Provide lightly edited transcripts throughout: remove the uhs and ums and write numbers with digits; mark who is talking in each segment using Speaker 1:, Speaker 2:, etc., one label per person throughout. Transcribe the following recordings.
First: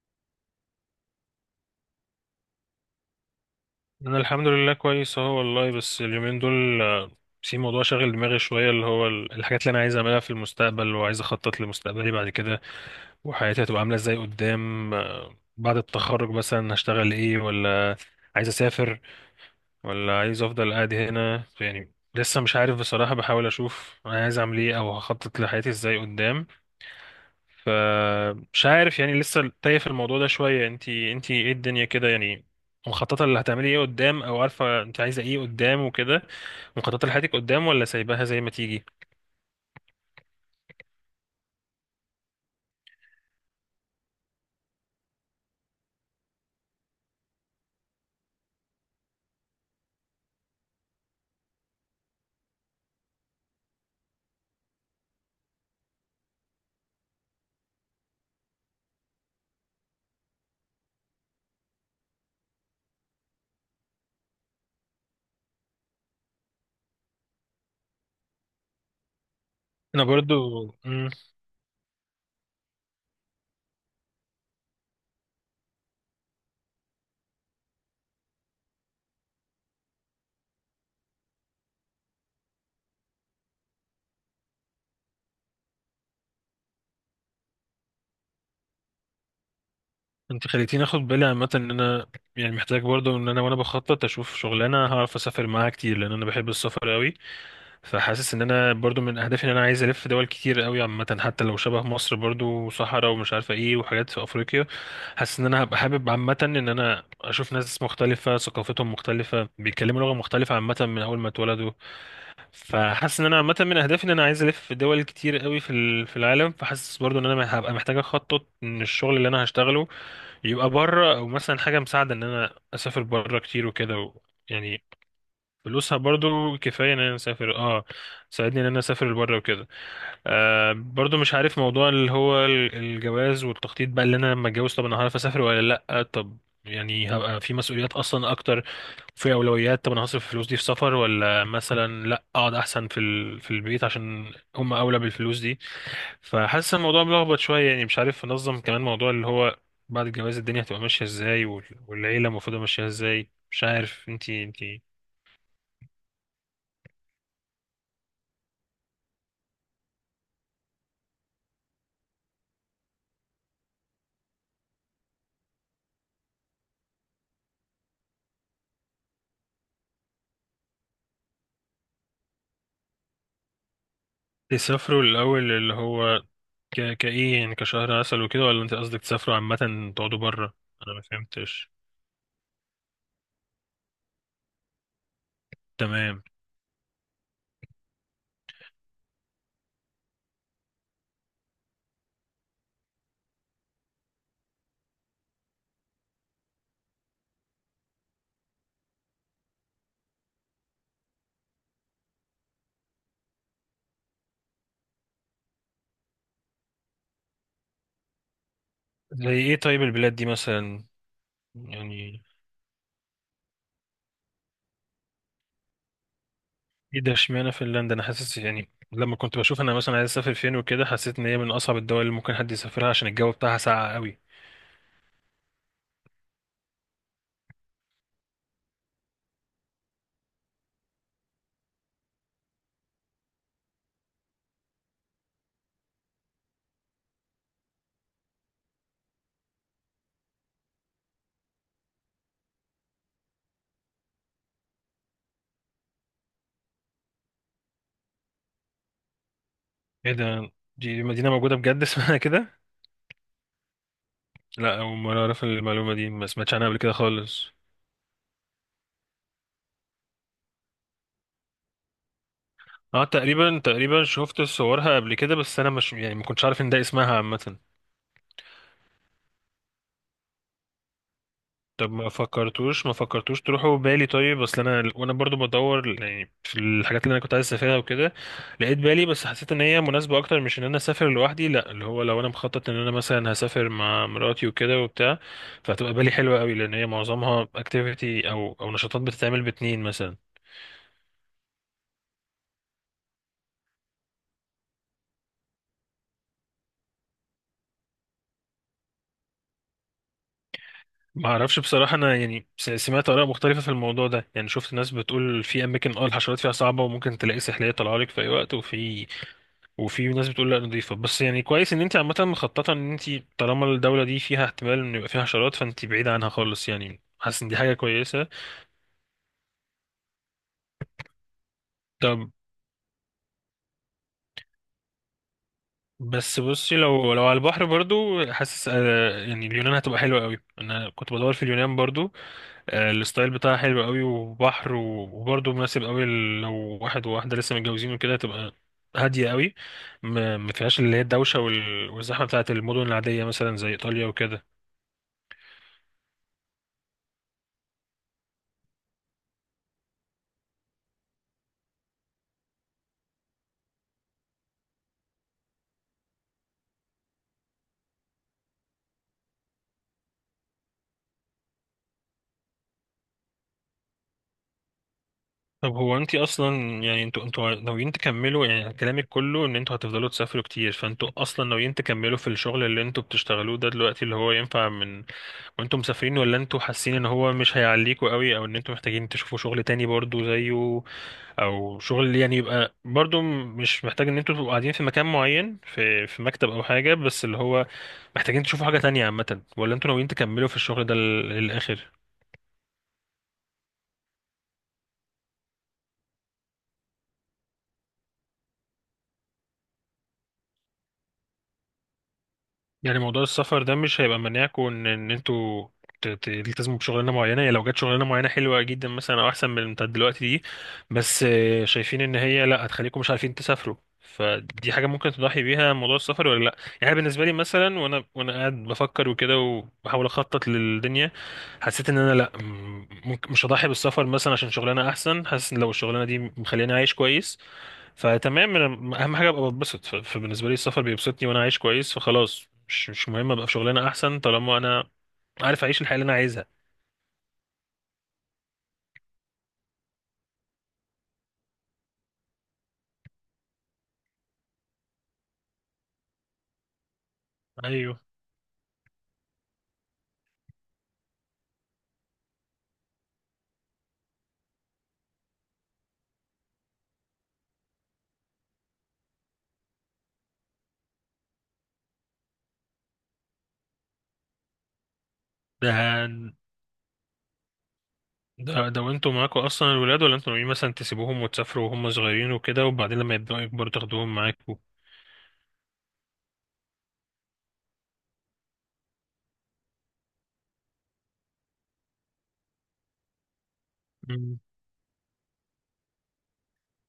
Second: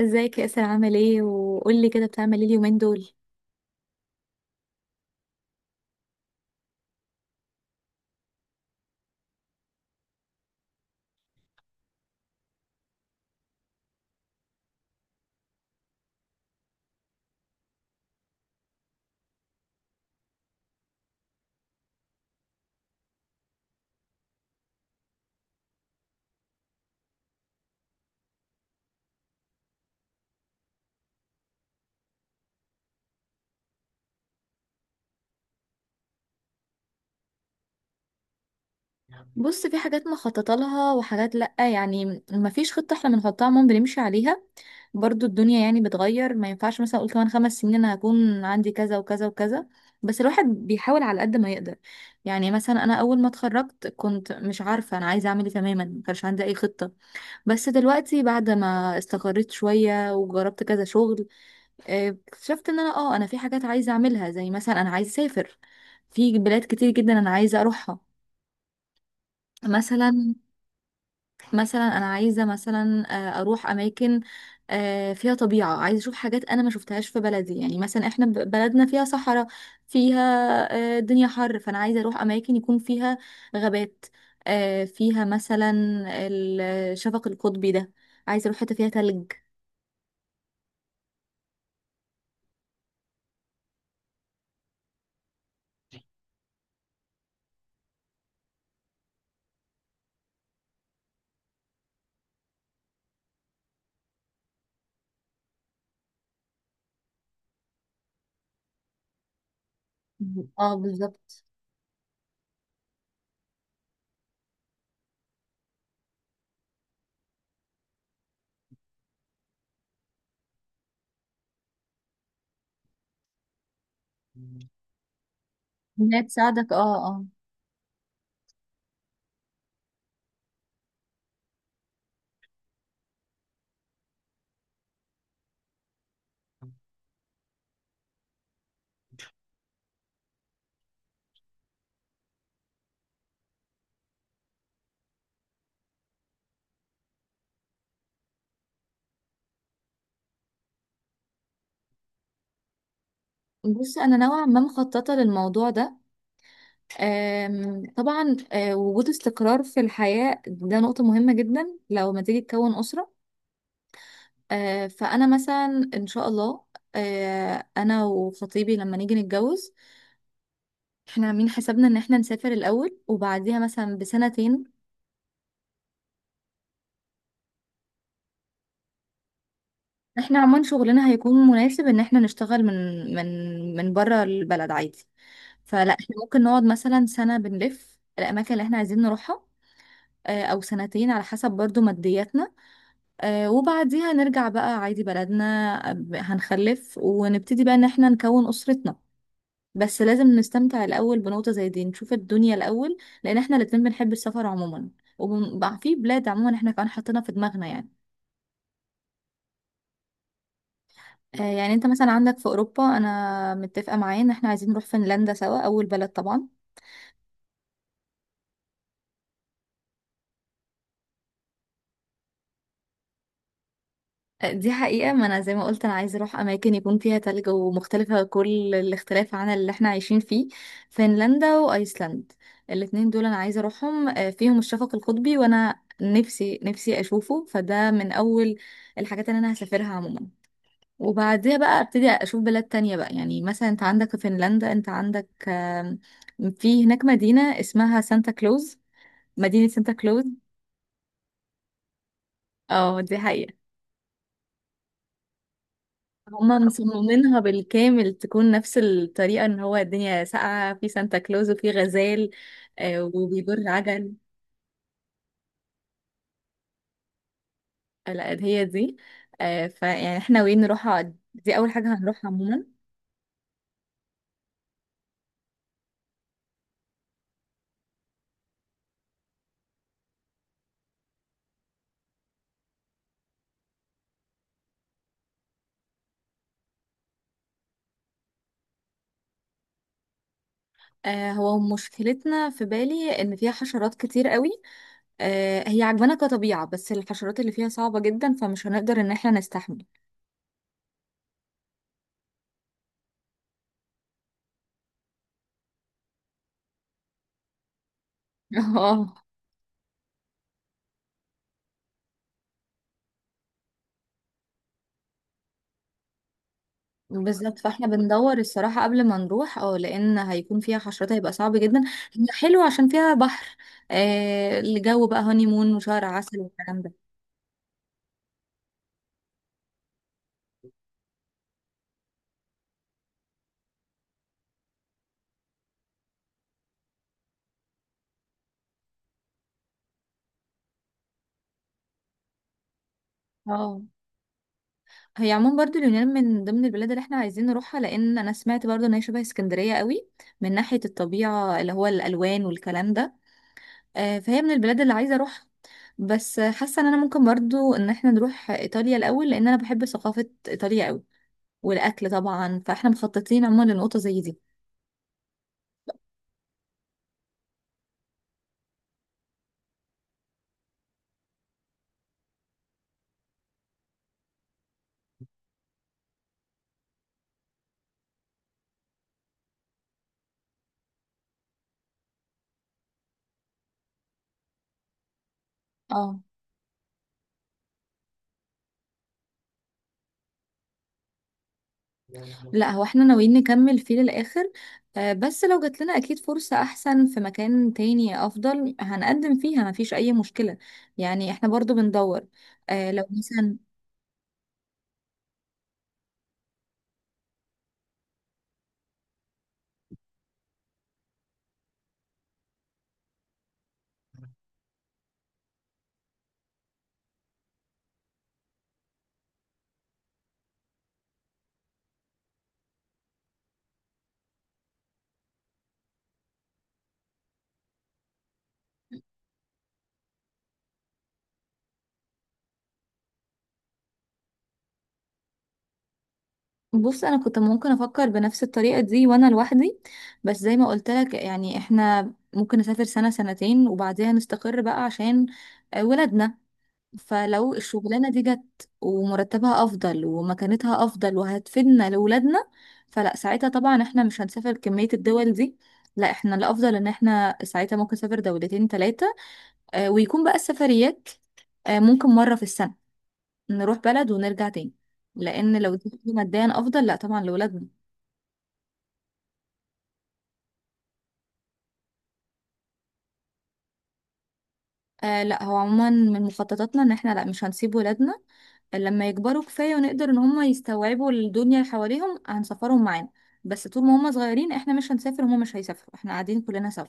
Speaker 1: ازيك يا اسر، عامل ايه؟ وقولي كده، بتعمل ايه اليومين دول؟
Speaker 2: انا الحمد لله كويس اهو والله، بس اليومين دول في موضوع شاغل دماغي شويه، اللي هو الحاجات اللي انا عايز اعملها في المستقبل، وعايز اخطط لمستقبلي بعد كده وحياتي هتبقى عامله ازاي قدام. بعد التخرج مثلا هشتغل ايه؟ ولا عايز اسافر؟ ولا عايز افضل قاعد هنا؟ يعني لسه مش عارف بصراحه، بحاول اشوف انا عايز اعمل ايه او هخطط لحياتي ازاي قدام. فمش عارف يعني، لسه تايه في الموضوع ده شوية. انتي ايه الدنيا كده يعني؟ مخططة اللي هتعملي ايه قدام؟ او عارفة انت عايزة ايه قدام وكده؟ مخططة لحياتك قدام ولا سايباها زي ما تيجي؟
Speaker 1: بص، في حاجات مخططه لها وحاجات لا، يعني ما فيش خطه احنا بنحطها عموما بنمشي عليها. برضو الدنيا يعني بتغير، ما ينفعش مثلا اقول كمان 5 سنين انا هكون عندي كذا وكذا وكذا. بس الواحد بيحاول على قد ما يقدر. يعني مثلا انا اول ما اتخرجت كنت مش عارفه انا عايزه اعمل ايه تماما، ما كانش عندي اي خطه. بس دلوقتي بعد ما استقريت شويه وجربت كذا شغل، اكتشفت ان انا في حاجات عايزه اعملها، زي مثلا انا عايزه اسافر. في بلاد كتير جدا انا عايزه اروحها،
Speaker 2: انا
Speaker 1: مثلا.
Speaker 2: برضو
Speaker 1: مثلا انا عايزه مثلا اروح اماكن، فيها طبيعه. عايزه اشوف حاجات انا ما شفتهاش في بلدي، يعني مثلا احنا بلدنا فيها صحراء، فيها الدنيا حر. فانا عايزه اروح اماكن يكون فيها غابات، فيها مثلا الشفق القطبي ده. عايزه اروح حته فيها تلج.
Speaker 2: انت خليتيني اخد بالي عامة ان انا يعني محتاج برضو ان انا، بخطط اشوف شغلانة هعرف اسافر معاها كتير، لان انا بحب السفر قوي. فحاسس ان انا برضو من اهدافي ان انا عايز الف دول كتير قوي عامه، حتى لو شبه مصر برضو وصحراء ومش عارفه ايه وحاجات في افريقيا. حاسس ان انا هبقى حابب عامه ان انا اشوف ناس مختلفه ثقافتهم مختلفه بيتكلموا لغه مختلفه
Speaker 1: اه،
Speaker 2: عامه من اول ما
Speaker 1: بالظبط.
Speaker 2: اتولدوا. فحاسس ان انا عامه من اهدافي ان انا عايز الف دول كتير قوي في في العالم. فحاسس برضو ان انا هبقى محتاج اخطط ان الشغل اللي انا هشتغله يبقى بره، او مثلا حاجه مساعده ان انا اسافر بره كتير وكده يعني فلوسها
Speaker 1: انها
Speaker 2: برضو
Speaker 1: تساعدك،
Speaker 2: كفاية ان
Speaker 1: اه
Speaker 2: انا
Speaker 1: اه.
Speaker 2: اسافر، اه. ساعدني ان انا اسافر بره وكده. برضو مش عارف موضوع اللي هو الجواز والتخطيط بقى، اللي انا لما اتجوز طب انا هعرف اسافر ولا لا؟ طب يعني هبقى في مسؤوليات اصلا اكتر، في اولويات. طب انا هصرف الفلوس دي في سفر؟ ولا مثلا لا اقعد احسن في في البيت عشان هم اولى بالفلوس دي؟ فحاسس الموضوع ملخبط شوية، يعني مش عارف انظم. كمان موضوع اللي هو بعد الجواز الدنيا هتبقى ماشية ازاي، والعيلة المفروض ماشية ازاي؟ مش
Speaker 1: بص،
Speaker 2: عارف.
Speaker 1: انا
Speaker 2: انتي
Speaker 1: نوعا ما
Speaker 2: انتي
Speaker 1: مخططه للموضوع ده. طبعا وجود استقرار في الحياه ده نقطه مهمه جدا لو ما تيجي تكون اسره. فانا مثلا ان شاء الله، انا وخطيبي لما نيجي نتجوز، احنا عاملين حسابنا ان احنا نسافر الاول وبعديها مثلا بسنتين.
Speaker 2: تسافروا الأول اللي هو كإيه يعني؟ كشهر عسل وكده؟ ولا أنت قصدك تسافروا عامة تقعدوا
Speaker 1: احنا
Speaker 2: برا؟
Speaker 1: عموما
Speaker 2: أنا ما
Speaker 1: شغلنا هيكون
Speaker 2: فهمتش.
Speaker 1: مناسب ان احنا نشتغل من من بره البلد عادي. فلا احنا
Speaker 2: تمام.
Speaker 1: ممكن نقعد مثلا سنه بنلف الاماكن اللي احنا عايزين نروحها، او سنتين، على حسب برضو مادياتنا. وبعديها نرجع بقى عادي بلدنا، هنخلف ونبتدي بقى ان احنا نكون اسرتنا. بس لازم نستمتع الاول بنقطة زي دي، نشوف الدنيا الاول، لان احنا الاتنين بنحب السفر عموما. وبقى في بلاد عموما احنا كمان حاطينها في دماغنا يعني.
Speaker 2: زي إيه طيب البلاد دي مثلا
Speaker 1: يعني انت مثلا
Speaker 2: يعني؟
Speaker 1: عندك في اوروبا، انا متفقة معايا ان احنا عايزين نروح فنلندا سوا اول بلد طبعا.
Speaker 2: إيه ده؟ اشمعنى فنلندا؟ أنا حاسس يعني لما كنت بشوف أنا مثلا عايز أسافر فين وكده، حسيت إن هي من أصعب الدول اللي ممكن حد يسافرها عشان الجو بتاعها ساقع قوي.
Speaker 1: دي حقيقة، ما أنا زي ما قلت أنا عايزة أروح أماكن يكون فيها تلج ومختلفة كل الاختلاف عن اللي احنا عايشين فيه. فنلندا وأيسلند، الاتنين دول أنا عايزة أروحهم، فيهم الشفق القطبي، وأنا نفسي نفسي أشوفه. فده من أول الحاجات اللي أنا هسافرها عموما. وبعدها بقى أبتدي أشوف بلاد تانية بقى، يعني مثلا أنت عندك في فنلندا، أنت عندك في هناك مدينة اسمها سانتا كلوز، مدينة سانتا
Speaker 2: إيه
Speaker 1: كلوز.
Speaker 2: ده؟ دي مدينة موجودة بجد اسمها كده؟
Speaker 1: اه، دي حقيقة.
Speaker 2: لا، أول مرة أعرف المعلومة دي، ما سمعتش
Speaker 1: هما
Speaker 2: عنها قبل كده
Speaker 1: مصممينها
Speaker 2: خالص.
Speaker 1: بالكامل تكون نفس الطريقة، ان هو الدنيا ساقعة في سانتا كلوز، وفي غزال
Speaker 2: اه، تقريبا
Speaker 1: وبيجر
Speaker 2: تقريبا
Speaker 1: عجل.
Speaker 2: شفت صورها قبل كده، بس انا مش يعني ما كنتش عارف ان ده اسمها عامة.
Speaker 1: لا، هي دي. فيعني احنا وين نروحها، دي اول
Speaker 2: طب
Speaker 1: حاجة
Speaker 2: ما
Speaker 1: هنروحها عموما.
Speaker 2: فكرتوش ما فكرتوش تروحوا بالي؟ طيب اصل انا برضو بدور يعني في الحاجات اللي انا كنت عايز اسافرها وكده، لقيت بالي. بس حسيت ان هي مناسبه اكتر مش ان انا اسافر لوحدي، لا، اللي هو لو انا مخطط ان انا مثلا هسافر مع مراتي وكده وبتاع، فهتبقى بالي حلوه قوي، لان هي معظمها اكتيفيتي او نشاطات بتتعمل باتنين مثلا.
Speaker 1: هو مشكلتنا في بالي ان فيها حشرات كتير قوي، هي عجبانا كطبيعة، بس الحشرات اللي فيها صعبة جدا، فمش هنقدر ان احنا نستحمل.
Speaker 2: ما اعرفش بصراحه انا يعني، سمعت اراء مختلفه في الموضوع ده. يعني شفت ناس بتقول في اماكن الحشرات فيها صعبه وممكن تلاقي سحليه طالعه لك في اي وقت وفي.
Speaker 1: اه.
Speaker 2: وفي ناس بتقول لا، نضيفة. بس يعني كويس ان انت عامة مخططة ان انت طالما الدولة دي فيها احتمال ان يبقى فيها حشرات فانت بعيدة عنها خالص، يعني حاسس ان دي
Speaker 1: بالظبط،
Speaker 2: حاجة
Speaker 1: فاحنا
Speaker 2: كويسة.
Speaker 1: بندور الصراحة قبل ما نروح لأن هيكون فيها حشرات هيبقى صعب جدا.
Speaker 2: طب
Speaker 1: هي حلوة عشان فيها بحر، الجو بقى هوني مون وشهر عسل
Speaker 2: بس بصي،
Speaker 1: والكلام ده.
Speaker 2: لو على البحر برضو حاسس يعني اليونان هتبقى حلوة قوي. انا كنت بدور في اليونان برضو. الستايل بتاعها حلو قوي، وبحر، وبرضه مناسب قوي لو واحد وواحدة لسه متجوزين وكده تبقى هادية قوي. ما فيهاش اللي هي الدوشة والزحمة بتاعة المدن العادية مثلا زي
Speaker 1: اه،
Speaker 2: إيطاليا وكده.
Speaker 1: هي عموما برضو اليونان من ضمن البلاد اللي احنا عايزين نروحها، لأن أنا سمعت برضو إن هي شبه اسكندرية قوي من ناحية الطبيعة، اللي هو الألوان والكلام ده. فهي من البلاد اللي عايزة أروحها. بس حاسة إن أنا ممكن برضو إن احنا نروح إيطاليا الأول، لأن أنا بحب ثقافة إيطاليا قوي والأكل طبعا. فاحنا مخططين عموما لنقطة زي دي.
Speaker 2: طب هو انت اصلا يعني انتوا ناويين تكملوا؟ يعني كلامك كله ان انتوا هتفضلوا تسافروا كتير، فانتوا اصلا ناويين تكملوا في الشغل اللي انتوا بتشتغلوه ده دلوقتي، اللي هو ينفع من وانتوا مسافرين؟ ولا انتوا حاسين ان هو مش هيعليكوا قوي، او ان انتوا محتاجين تشوفوا شغل تاني برضو زيه، او شغل يعني يبقى برضو مش محتاج ان انتوا تبقوا قاعدين في مكان معين، في
Speaker 1: اه،
Speaker 2: مكتب او حاجة، بس اللي هو محتاجين تشوفوا حاجة تانية عامة؟ ولا انتوا ناويين تكملوا في الشغل ده للاخر؟
Speaker 1: لا هو احنا ناويين نكمل فيه للآخر، بس لو جات لنا أكيد فرصة أحسن في مكان تاني أفضل، هنقدم فيها، مفيش أي مشكلة. يعني احنا برضو بندور
Speaker 2: يعني
Speaker 1: لو
Speaker 2: موضوع
Speaker 1: مثلا.
Speaker 2: السفر ده مش هيبقى مناعكم ان انتوا تلتزموا بشغلانه معينه، يعني لو جت شغلانه معينه حلوه جدا مثلا او احسن من اللي بتاعت دلوقتي دي، بس شايفين ان هي لا هتخليكم مش عارفين تسافروا، فدي حاجه ممكن تضحي بيها موضوع السفر ولا لا؟ يعني بالنسبه لي مثلا، وانا قاعد بفكر وكده وبحاول اخطط للدنيا، حسيت ان انا لا، ممكن مش هضحي بالسفر مثلا عشان شغلانه احسن. حاسس ان لو الشغلانه دي مخليني عايش كويس فتمام، أنا اهم حاجه ابقى بتبسط. فبالنسبه لي السفر بيبسطني وانا عايش كويس، فخلاص مش مهم ابقى في شغلانه احسن طالما انا عارف اعيش الحياه اللي انا عايزها.
Speaker 1: بص، أنا كنت ممكن أفكر بنفس الطريقة دي وأنا لوحدي، بس زي ما قلت لك يعني احنا ممكن نسافر سنة سنتين، وبعدها نستقر بقى عشان ولادنا. فلو
Speaker 2: ايوه.
Speaker 1: الشغلانة دي جت ومرتبها أفضل ومكانتها أفضل وهتفيدنا لولادنا، فلا ساعتها طبعا احنا مش هنسافر كمية الدول دي. لا، احنا الأفضل ان احنا ساعتها ممكن نسافر دولتين تلاتة، ويكون بقى السفريات ممكن مرة في السنة، نروح بلد ونرجع تاني، لأن
Speaker 2: ده
Speaker 1: لو دي ماديا أفضل، لا طبعا لولادنا.
Speaker 2: ده وانتوا معاكوا اصلا الولاد؟ ولا انتوا ناويين مثلا تسيبوهم وتسافروا وهم صغيرين وكده وبعدين لما يبداوا يكبروا تاخدوهم معاكوا؟
Speaker 1: لا، هو عموما من مخططاتنا ان احنا لا مش هنسيب ولادنا. لما يكبروا كفاية ونقدر ان هم يستوعبوا الدنيا اللي حواليهم، هنسافرهم معانا. بس طول ما هم صغيرين احنا مش هنسافر، هم مش هيسافروا، احنا قاعدين كلنا سوا،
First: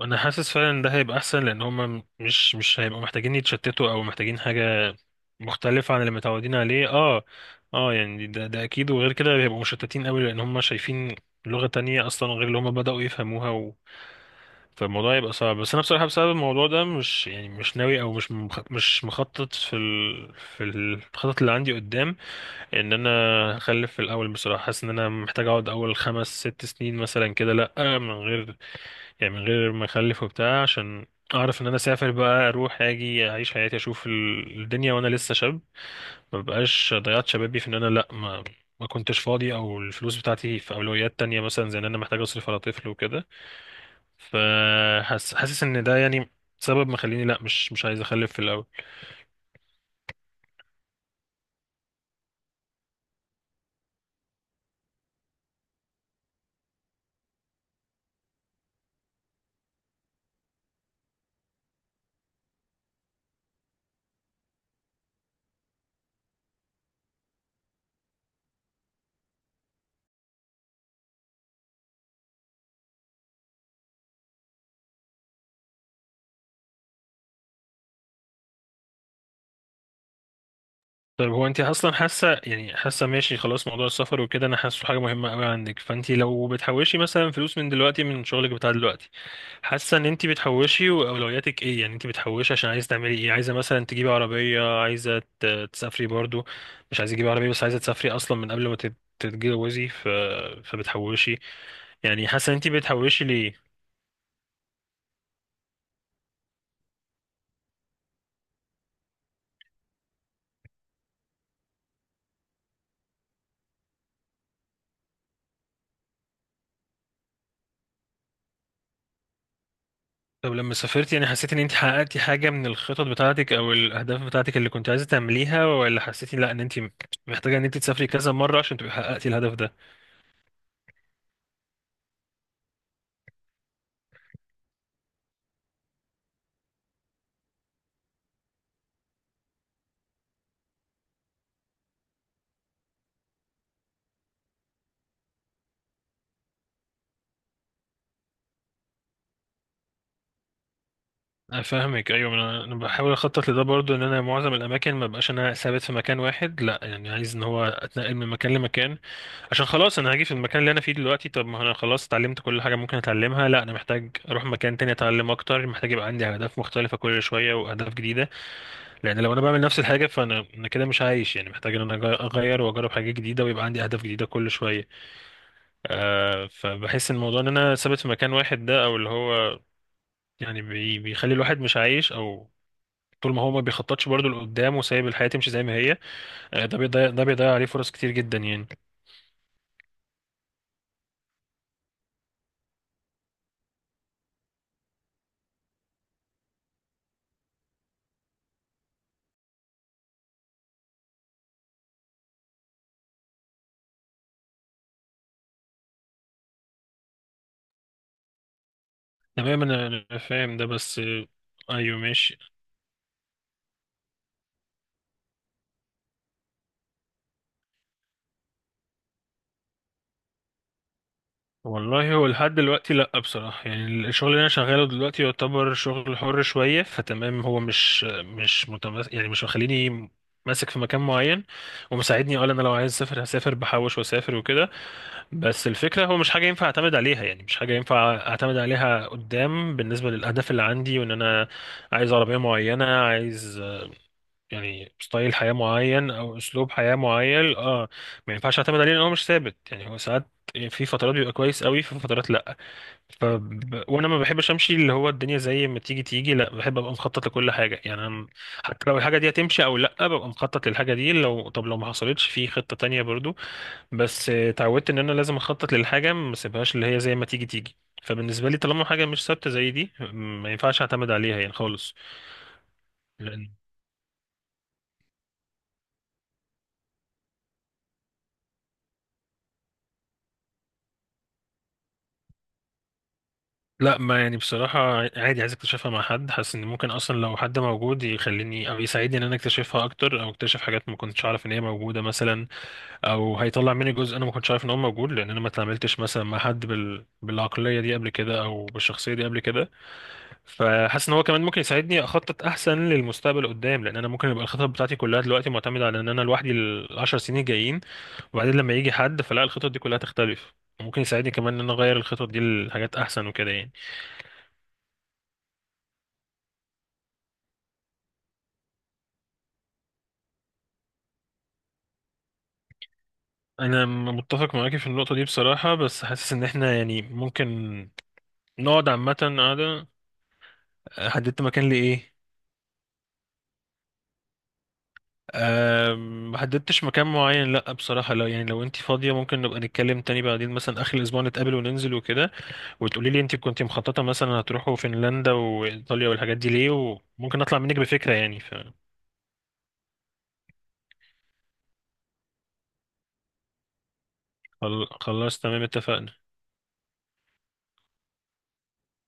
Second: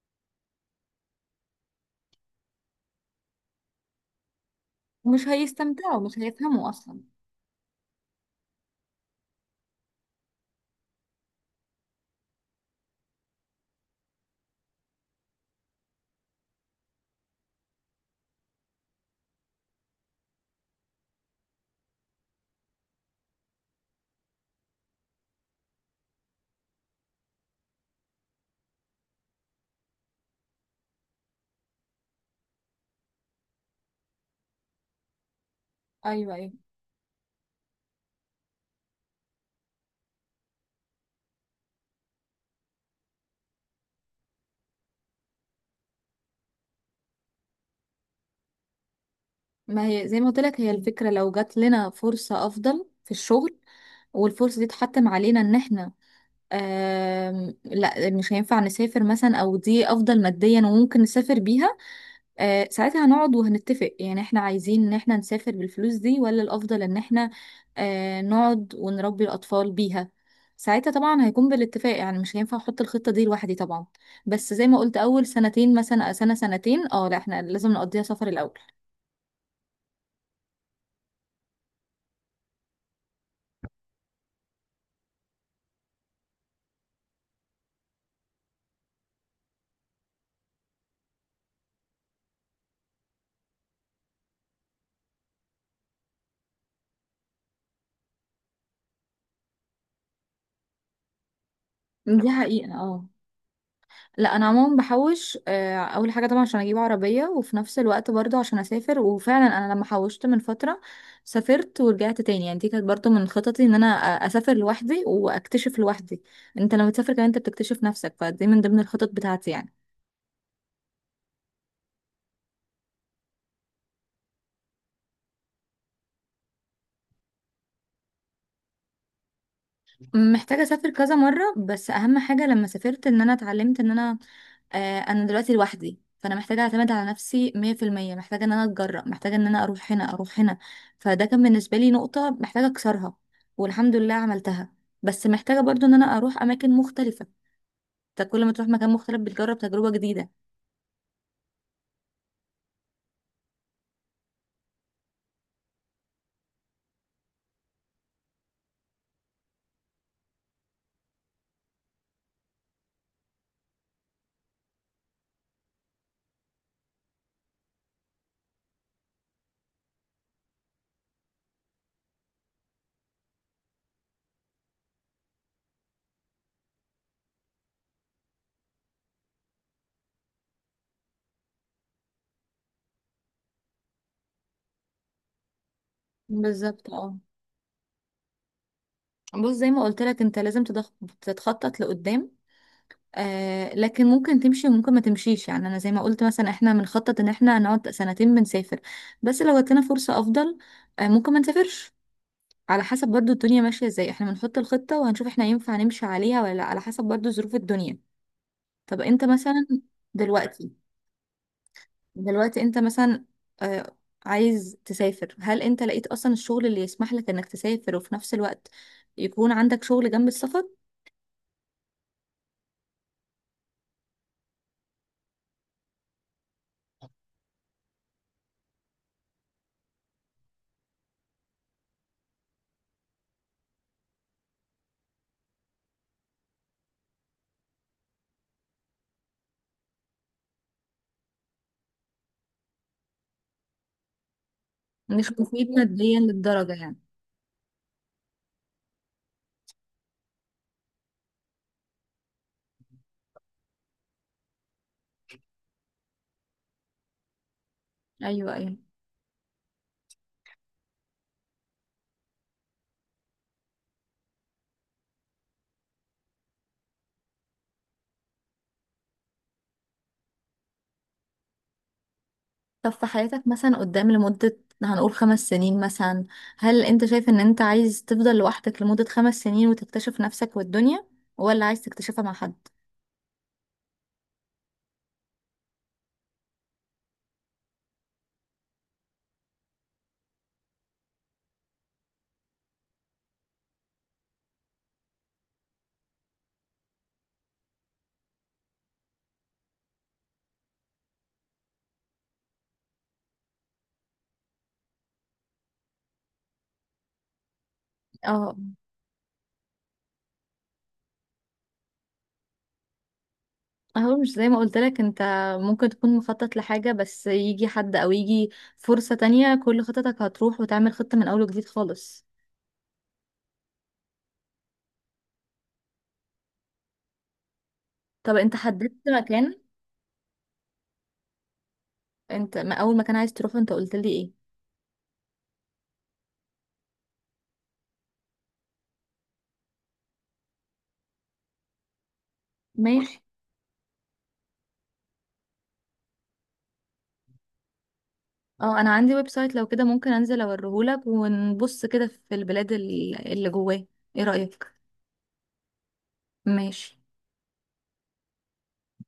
Speaker 2: انا حاسس فعلا ان ده هيبقى احسن، لان هما مش هيبقوا محتاجين يتشتتوا او محتاجين حاجه
Speaker 1: مش
Speaker 2: مختلفه
Speaker 1: هيستمتعوا،
Speaker 2: عن اللي
Speaker 1: مش
Speaker 2: متعودين
Speaker 1: هيفهموا
Speaker 2: عليه،
Speaker 1: اصلا.
Speaker 2: اه. اه، يعني ده اكيد. وغير كده هيبقوا مشتتين قوي، لان هما شايفين لغه تانية اصلا غير اللي هما بداوا يفهموها فالموضوع يبقى صعب. بس انا بصراحه بسبب الموضوع ده مش يعني مش ناوي او مش مش مخطط في في الخطط اللي عندي قدام ان انا هخلف في الاول. بصراحه حاسس ان انا محتاج اقعد اول 5 6 سنين مثلا كده لا من غير، يعني من غير ما اخلف وبتاع، عشان اعرف ان انا اسافر بقى، اروح اجي اعيش حياتي اشوف الدنيا وانا لسه شاب،
Speaker 1: ايوه،
Speaker 2: ما
Speaker 1: ايوه.
Speaker 2: بقاش ضيعت شبابي في ان انا لا ما كنتش فاضي، او الفلوس بتاعتي في اولويات تانية مثلا زي ان انا محتاج اصرف على طفل وكده. فحاسس ان ده يعني سبب مخليني لا مش عايز اخلف في الاول.
Speaker 1: ما هي زي ما قلت لك، هي الفكرة لو جات لنا فرصة افضل في الشغل، والفرصة دي اتحتم علينا ان احنا لا مش هينفع نسافر مثلا، او دي افضل ماديا وممكن نسافر بيها، ساعتها هنقعد وهنتفق، يعني احنا عايزين ان احنا نسافر بالفلوس دي ولا الافضل ان احنا نقعد ونربي الاطفال بيها. ساعتها طبعا هيكون بالاتفاق، يعني مش هينفع احط الخطة دي لوحدي طبعا. بس زي ما قلت اول سنتين، مثلا سنة سنتين، لا احنا لازم نقضيها سفر الاول.
Speaker 2: طيب هو انت اصلا حاسه يعني، حاسه ماشي خلاص موضوع السفر وكده؟ انا حاسه حاجه مهمه قوي عندك، فانت لو بتحوشي مثلا فلوس من دلوقتي من شغلك بتاع دلوقتي حاسه ان انت بتحوشي، واولوياتك ايه يعني؟ انت بتحوشي عشان عايزه تعملي ايه؟ عايزه مثلا تجيبي عربيه؟ عايزه تسافري برضو؟ مش عايزه تجيبي عربيه بس عايزه تسافري اصلا من قبل ما تتجوزي فبتحوشي يعني،
Speaker 1: دي
Speaker 2: حاسه ان
Speaker 1: حقيقة،
Speaker 2: انت
Speaker 1: اه.
Speaker 2: بتحوشي ليه؟
Speaker 1: لا، انا عموما بحوش، اول حاجه طبعا عشان اجيب عربيه، وفي نفس الوقت برضه عشان اسافر. وفعلا انا لما حوشت من فتره سافرت ورجعت تاني، يعني دي كانت برضه من خططي ان انا اسافر لوحدي واكتشف لوحدي. انت لما تسافر كمان انت بتكتشف نفسك، فدي من ضمن الخطط بتاعتي يعني.
Speaker 2: طب لما سافرت، يعني حسيت ان انت حققتي حاجة من الخطط بتاعتك او الاهداف بتاعتك اللي كنت عايزة تعمليها؟ ولا حسيتي لا، ان انت محتاجة ان انت تسافري كذا مرة عشان تبقي حققتي الهدف ده؟
Speaker 1: محتاجه اسافر كذا مره، بس اهم حاجه لما سافرت ان انا اتعلمت ان انا، انا دلوقتي لوحدي، فانا محتاجه اعتمد على نفسي 100%. محتاجه ان انا اتجرأ، محتاجه ان انا اروح هنا اروح هنا، فده كان بالنسبه لي نقطه محتاجه اكسرها، والحمد لله عملتها. بس محتاجه برضو ان انا اروح اماكن مختلفه. انت كل ما تروح مكان مختلف بتجرب تجربه جديده.
Speaker 2: انا فاهمك، ايوه. انا بحاول اخطط لده برضو، ان انا معظم الاماكن ما بقاش انا ثابت في مكان واحد، لا يعني عايز ان هو اتنقل من مكان لمكان، عشان خلاص انا هاجي في المكان اللي انا فيه دلوقتي. طب ما انا خلاص اتعلمت كل حاجة ممكن اتعلمها، لا، انا محتاج اروح مكان تاني اتعلم اكتر، محتاج يبقى عندي اهداف مختلفة كل شوية واهداف جديدة. لان لو انا بعمل نفس الحاجه فانا كده مش عايش يعني، محتاج ان انا اغير واجرب حاجات جديده ويبقى عندي اهداف جديده كل شويه. فبحس ان الموضوع ان انا ثابت في مكان واحد ده، او اللي هو يعني بيخلي الواحد مش عايش، او طول ما هو ما بيخططش برضه لقدام وسايب الحياه تمشي زي ما هي، ده
Speaker 1: بالظبط،
Speaker 2: بيضيع،
Speaker 1: اه.
Speaker 2: عليه فرص كتير جدا يعني.
Speaker 1: بص زي ما قلت لك، انت لازم تتخطط لقدام. لكن ممكن تمشي وممكن ما تمشيش، يعني انا زي ما قلت مثلا احنا بنخطط ان احنا نقعد سنتين بنسافر، بس لو جات لنا فرصه افضل ممكن ما نسافرش، على حسب برضو الدنيا ماشية ازاي. احنا بنحط الخطة وهنشوف احنا ينفع نمشي عليها ولا لا، على حسب برضو ظروف الدنيا. طب انت
Speaker 2: تمام
Speaker 1: مثلا
Speaker 2: انا فاهم ده
Speaker 1: دلوقتي،
Speaker 2: بس ايوه ماشي.
Speaker 1: انت مثلا آه عايز تسافر، هل انت لقيت اصلا الشغل اللي يسمح لك انك تسافر وفي نفس الوقت يكون عندك شغل جنب السفر؟
Speaker 2: والله هو لحد دلوقتي لأ بصراحة، يعني الشغل اللي أنا شغاله دلوقتي يعتبر شغل حر شوية، فتمام هو مش متمس يعني، مش مخليني ماسك في مكان معين. ومساعدني أقول أنا لو عايز أسافر هسافر، بحوش وأسافر وكده. بس الفكرة هو مش حاجة ينفع أعتمد عليها، يعني مش حاجة ينفع أعتمد عليها قدام بالنسبة للأهداف اللي عندي وإن أنا عايز عربية معينة، عايز يعني
Speaker 1: مش
Speaker 2: ستايل حياة
Speaker 1: مفيد
Speaker 2: معين
Speaker 1: ماديا
Speaker 2: أو أسلوب
Speaker 1: للدرجة
Speaker 2: حياة
Speaker 1: يعني.
Speaker 2: معين، اه. ما ينفعش أعتمد عليه لأن هو مش ثابت، يعني هو ساعات في فترات بيبقى كويس قوي، في فترات لأ، ف... وانا ما بحبش امشي اللي هو الدنيا زي ما تيجي تيجي، لا بحب ابقى مخطط لكل حاجه يعني. انا
Speaker 1: ايوه، ايوه.
Speaker 2: حتى لو الحاجه دي هتمشي او لا ببقى مخطط للحاجه دي. طب لو ما حصلتش في خطه تانية برضو. بس اتعودت ان انا لازم اخطط للحاجه، ما اسيبهاش اللي هي زي ما تيجي تيجي. فبالنسبه لي طالما حاجه مش ثابته زي دي ما ينفعش اعتمد عليها يعني خالص.
Speaker 1: طب في حياتك
Speaker 2: لان
Speaker 1: مثلا قدام لمدة، هنقول 5 سنين مثلا، هل انت شايف ان انت عايز تفضل لوحدك لمدة 5 سنين وتكتشف نفسك والدنيا، ولا عايز تكتشفها مع حد؟
Speaker 2: لا، ما يعني بصراحة عادي، عايز اكتشفها مع حد. حاسس ان ممكن اصلا لو حد موجود يخليني او يساعدني ان انا اكتشفها اكتر، او اكتشف حاجات ما كنتش اعرف ان هي موجودة مثلا، او هيطلع مني جزء انا ما كنتش عارف ان هو موجود، لان انا ما اتعاملتش مثلا مع حد بالعقليه دي قبل كده او بالشخصيه دي قبل كده. فحاسس ان هو كمان ممكن يساعدني اخطط احسن للمستقبل قدام، لان انا ممكن يبقى الخطط بتاعتي كلها دلوقتي معتمده على ان انا لوحدي الـ 10 سنين الجايين، وبعدين
Speaker 1: اه.
Speaker 2: لما يجي حد فلا الخطط دي كلها تختلف، ممكن يساعدني كمان ان انا اغير الخطط دي لحاجات احسن وكده يعني.
Speaker 1: اهو مش زي ما قلت لك انت، ممكن تكون مخطط لحاجة بس يجي حد او يجي فرصة تانية، كل خططك هتروح وتعمل خطة من اول وجديد خالص.
Speaker 2: انا متفق معاكي في النقطه دي بصراحه، بس حاسس ان احنا يعني ممكن
Speaker 1: طب انت
Speaker 2: نقعد
Speaker 1: حددت
Speaker 2: عامه
Speaker 1: مكان،
Speaker 2: قاعده. حددت مكان لايه؟
Speaker 1: انت ما اول مكان عايز تروحه انت قلت لي ايه؟
Speaker 2: محددتش مكان معين لا بصراحة، لا يعني لو انت فاضية ممكن نبقى نتكلم تاني بعدين، مثلا آخر الأسبوع نتقابل وننزل وكده وتقولي
Speaker 1: ماشي.
Speaker 2: لي انت كنت مخططة مثلا هتروحوا فنلندا وإيطاليا والحاجات دي ليه، وممكن أطلع منك بفكرة يعني.
Speaker 1: اه، انا عندي ويب سايت، لو كده ممكن انزل اوريهولك ونبص كده في البلاد اللي جواه. ايه رأيك؟
Speaker 2: فخلاص تمام، اتفقنا.
Speaker 1: ماشي.